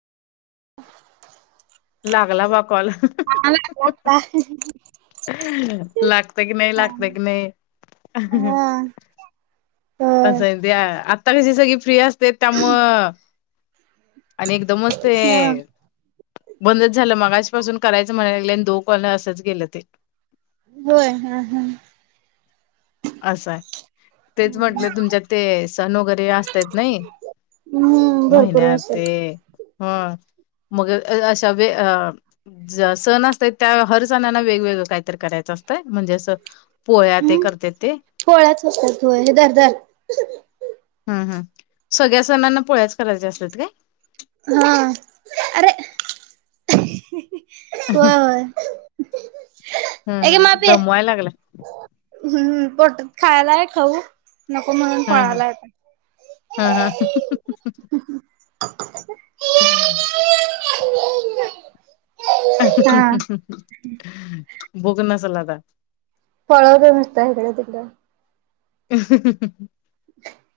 लागला, बा कॉल. [unintelligible] लागते क नाही, लागत की नाही? होय [unintelligible] आत्ता कशी सगळी फ्री असत्यात त्यामुळं आणि एकदमचं ते बंदच झालं मगाज पासून करायचं, म्हणाय लागलोय? आणि दोन कॉल असंच गेलं ते. होय, हा हा. असंय तेच म्हटलं? तुमच्यात ते सण वगैरे, असत्यात नाही. हम्म भरपूर महिन्यात ते असतात हं मग अशा वे अ ज सण असतयं त्या हर सणांना वेगवेगळं काहीतरी करायचं असतं. [unintelligible] म्हणजे, असं पोळ्या ते हम्म करत्यात. पोळ्याच असत्यात होय, हे धर धर हम हम सगळ्या सणांना पोळ्याच करायच्या, असत्यात काय? हा अरे! होय होय. ए घे हम मापी दमवाय लागलायं? हम्म [unintelligible] खायालाय खाऊ. नको म्हणून, हम्म पळायला आता. हम्म हम्म [unintelligible] हा [unintelligible] भूक नसलं आता पळवतोय नुसतं, इकडं तिकडं हम्अअ् [inaudible]